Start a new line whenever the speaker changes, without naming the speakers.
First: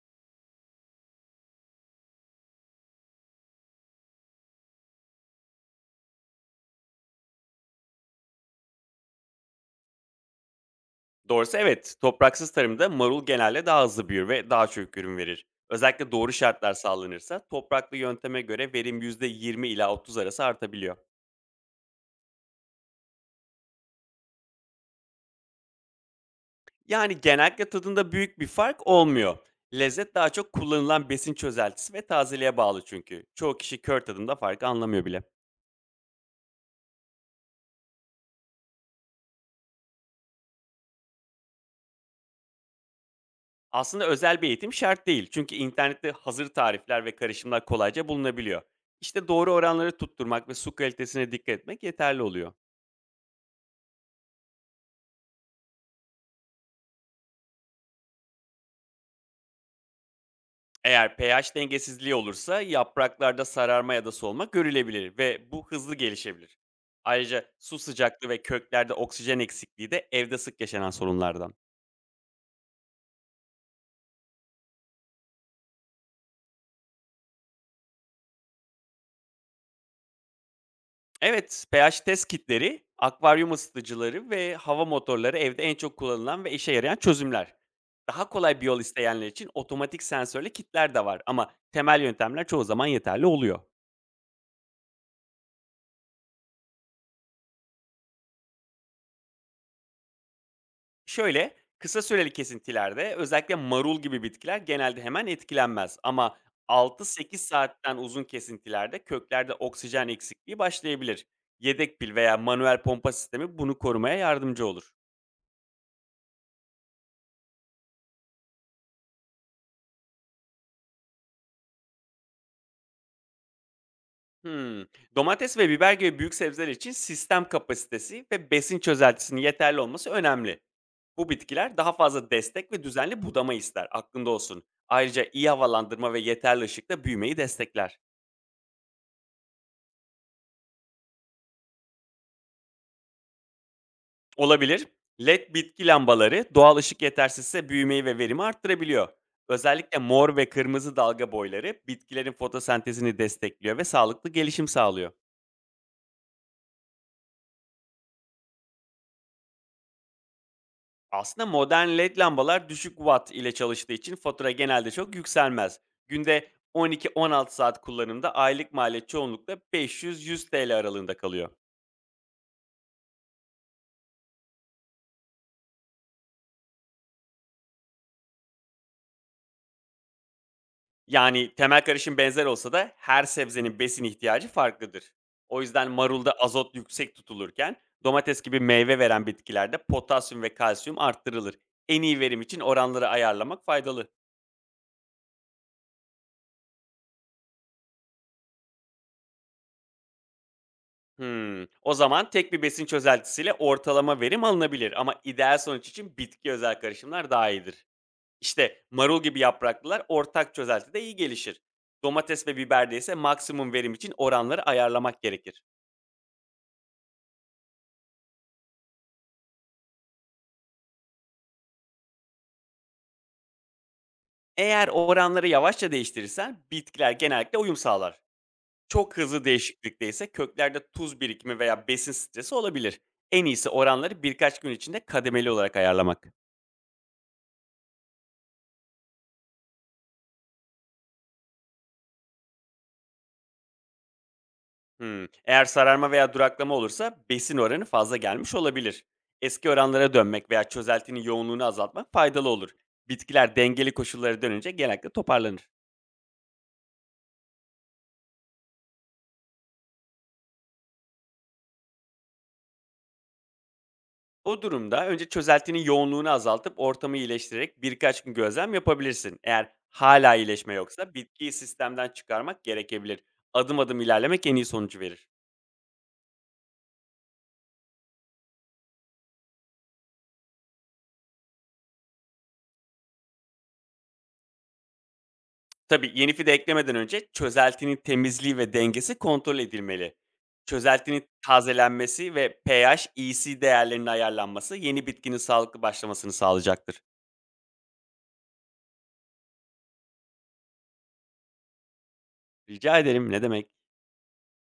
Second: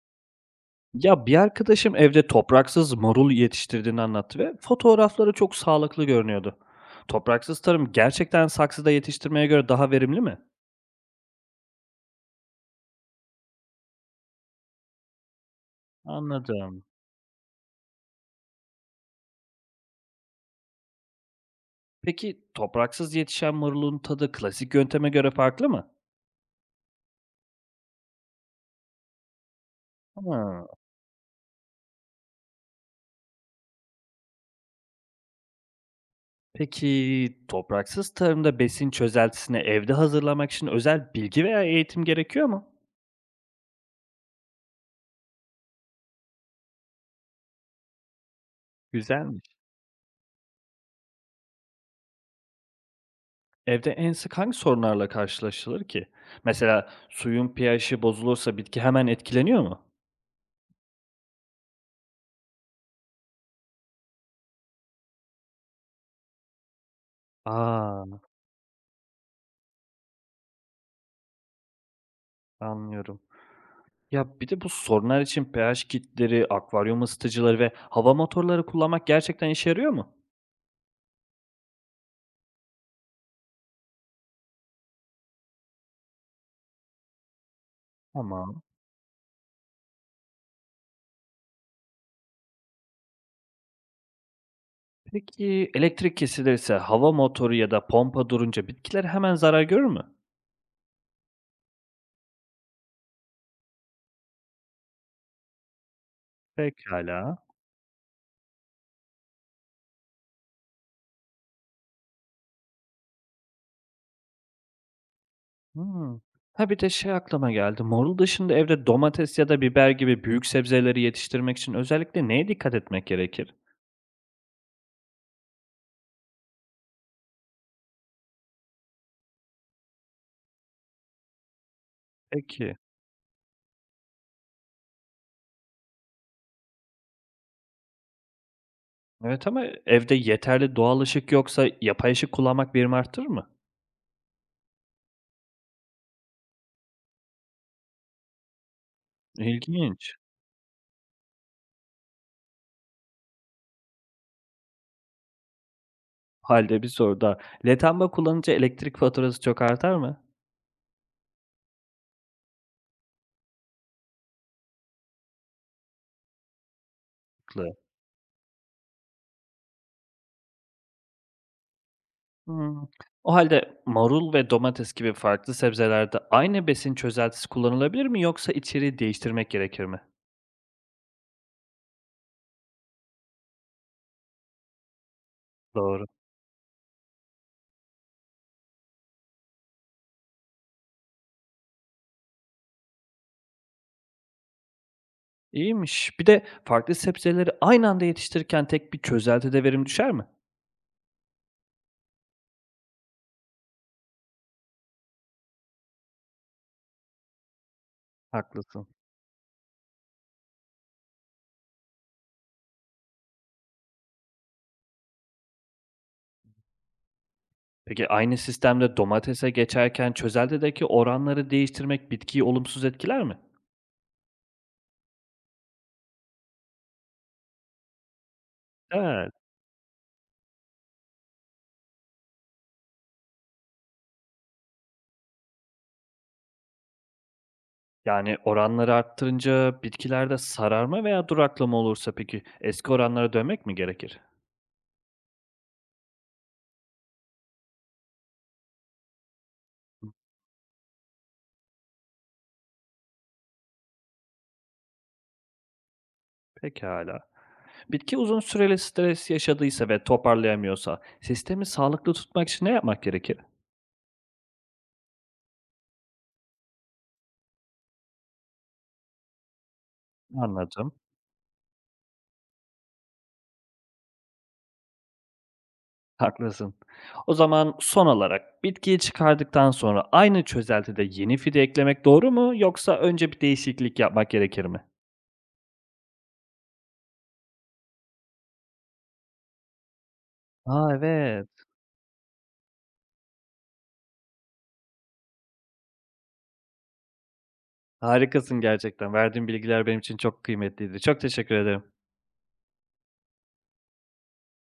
Ya, bir arkadaşım evde topraksız marul yetiştirdiğini anlattı ve fotoğrafları çok sağlıklı görünüyordu. Topraksız tarım gerçekten saksıda yetiştirmeye göre daha verimli mi?
Doğrusu evet. Topraksız tarımda marul genelde daha hızlı büyür ve daha çok ürün verir. Özellikle doğru şartlar
Anladım.
sağlanırsa topraklı yönteme göre verim %20 ila 30 arası artabiliyor.
Peki topraksız yetişen marulun tadı klasik yönteme göre farklı mı?
Yani genellikle tadında büyük bir fark olmuyor. Lezzet daha çok
Ha.
kullanılan besin çözeltisi ve tazeliğe bağlı çünkü. Çoğu kişi kör tadında farkı anlamıyor bile.
Peki topraksız tarımda besin çözeltisini evde hazırlamak için özel bilgi veya eğitim gerekiyor mu?
Aslında özel bir eğitim şart değil. Çünkü internette hazır tarifler ve karışımlar kolayca bulunabiliyor. İşte doğru
Güzelmiş.
oranları tutturmak ve su kalitesine dikkat etmek yeterli oluyor.
Evde en sık hangi sorunlarla karşılaşılır ki? Mesela suyun pH'i bozulursa bitki hemen etkileniyor mu?
Eğer pH dengesizliği olursa yapraklarda sararma ya da solma görülebilir ve bu hızlı gelişebilir. Ayrıca su
A!
sıcaklığı ve köklerde oksijen eksikliği de evde sık yaşanan sorunlardan.
Anlıyorum. Ya, bir de bu sorunlar için pH kitleri, akvaryum ısıtıcıları ve hava motorları kullanmak gerçekten işe yarıyor mu?
Evet, pH test kitleri, akvaryum ısıtıcıları ve hava motorları evde en çok kullanılan ve işe yarayan çözümler. Daha kolay
Tamam.
bir yol isteyenler için otomatik sensörlü kitler de var ama temel yöntemler çoğu zaman yeterli oluyor.
Peki elektrik kesilirse hava motoru ya da pompa durunca bitkiler hemen zarar görür mü?
Şöyle, kısa süreli kesintilerde özellikle marul gibi bitkiler genelde hemen etkilenmez ama altı sekiz
Pekala.
saatten uzun kesintilerde köklerde oksijen eksikliği başlayabilir. Yedek pil veya manuel pompa sistemi bunu korumaya yardımcı olur.
Hımm. Ha, bir de şey aklıma geldi. Marul dışında evde domates ya da biber gibi büyük sebzeleri yetiştirmek için özellikle neye dikkat etmek gerekir?
Hmm. Domates ve biber gibi büyük sebzeler için sistem kapasitesi ve besin çözeltisinin yeterli olması önemli. Bu bitkiler daha fazla destek
Peki.
ve düzenli budama ister. Aklında olsun. Ayrıca iyi havalandırma ve yeterli ışıkta büyümeyi destekler.
Evet ama evde yeterli doğal ışık yoksa yapay ışık kullanmak verimi arttırır mı?
Olabilir. LED bitki lambaları doğal ışık yetersizse büyümeyi ve verimi arttırabiliyor. Özellikle
İlginç.
mor ve kırmızı dalga boyları bitkilerin fotosentezini destekliyor ve sağlıklı gelişim sağlıyor.
Halde bir soru daha. Letenme kullanınca elektrik faturası çok artar mı?
Aslında modern LED lambalar düşük watt ile çalıştığı için fatura genelde çok yükselmez. Günde 12-16 saat kullanımda aylık maliyet çoğunlukla 500-100 TL aralığında kalıyor.
Hımm. O halde marul ve domates gibi farklı sebzelerde aynı besin çözeltisi kullanılabilir mi yoksa içeriği değiştirmek gerekir mi?
Yani, temel karışım benzer olsa da her sebzenin besin ihtiyacı farklıdır. O yüzden
Doğru.
marulda azot yüksek tutulurken domates gibi meyve veren bitkilerde potasyum ve kalsiyum arttırılır. En iyi verim için oranları ayarlamak faydalı.
İyiymiş. Bir de farklı sebzeleri aynı anda yetiştirirken tek bir çözeltide verim düşer mi?
Hımm. O zaman tek bir besin çözeltisiyle ortalama verim alınabilir ama ideal sonuç için bitki özel karışımlar daha iyidir. İşte,
Haklısın.
marul gibi yapraklılar ortak çözeltide iyi gelişir. Domates ve biberde ise maksimum verim için oranları ayarlamak gerekir.
Peki aynı sistemde domatese geçerken çözeltideki oranları değiştirmek bitkiyi olumsuz etkiler mi?
Eğer oranları yavaşça değiştirirsen bitkiler genellikle uyum sağlar. Çok
Evet.
hızlı değişiklikte ise köklerde tuz birikimi veya besin stresi olabilir. En iyisi oranları birkaç gün içinde kademeli olarak ayarlamak.
Yani oranları arttırınca bitkilerde sararma veya duraklama olursa peki eski oranlara dönmek mi gerekir?
Hmm, eğer sararma veya duraklama olursa besin oranı fazla gelmiş olabilir. Eski oranlara dönmek veya çözeltinin yoğunluğunu azaltmak faydalı olur. Bitkiler dengeli koşullara dönünce genellikle toparlanır.
Pekala. Bitki uzun süreli stres yaşadıysa ve toparlayamıyorsa sistemi sağlıklı tutmak için ne yapmak gerekir?
O durumda önce çözeltinin yoğunluğunu azaltıp ortamı iyileştirerek birkaç gün gözlem yapabilirsin. Eğer hala iyileşme
Anladım.
yoksa bitkiyi sistemden çıkarmak gerekebilir. Adım adım ilerlemek en iyi sonucu verir.
Haklısın. O zaman son olarak bitkiyi çıkardıktan sonra aynı çözeltide yeni fide eklemek doğru mu yoksa önce bir değişiklik yapmak gerekir mi?
Tabii yeni fide eklemeden önce çözeltinin temizliği ve dengesi kontrol edilmeli.
Aa
Çözeltinin
evet.
tazelenmesi ve pH, EC değerlerinin ayarlanması yeni bitkinin sağlıklı başlamasını sağlayacaktır.
Harikasın gerçekten. Verdiğin bilgiler benim için çok kıymetliydi. Çok teşekkür ederim.
Rica ederim ne demek?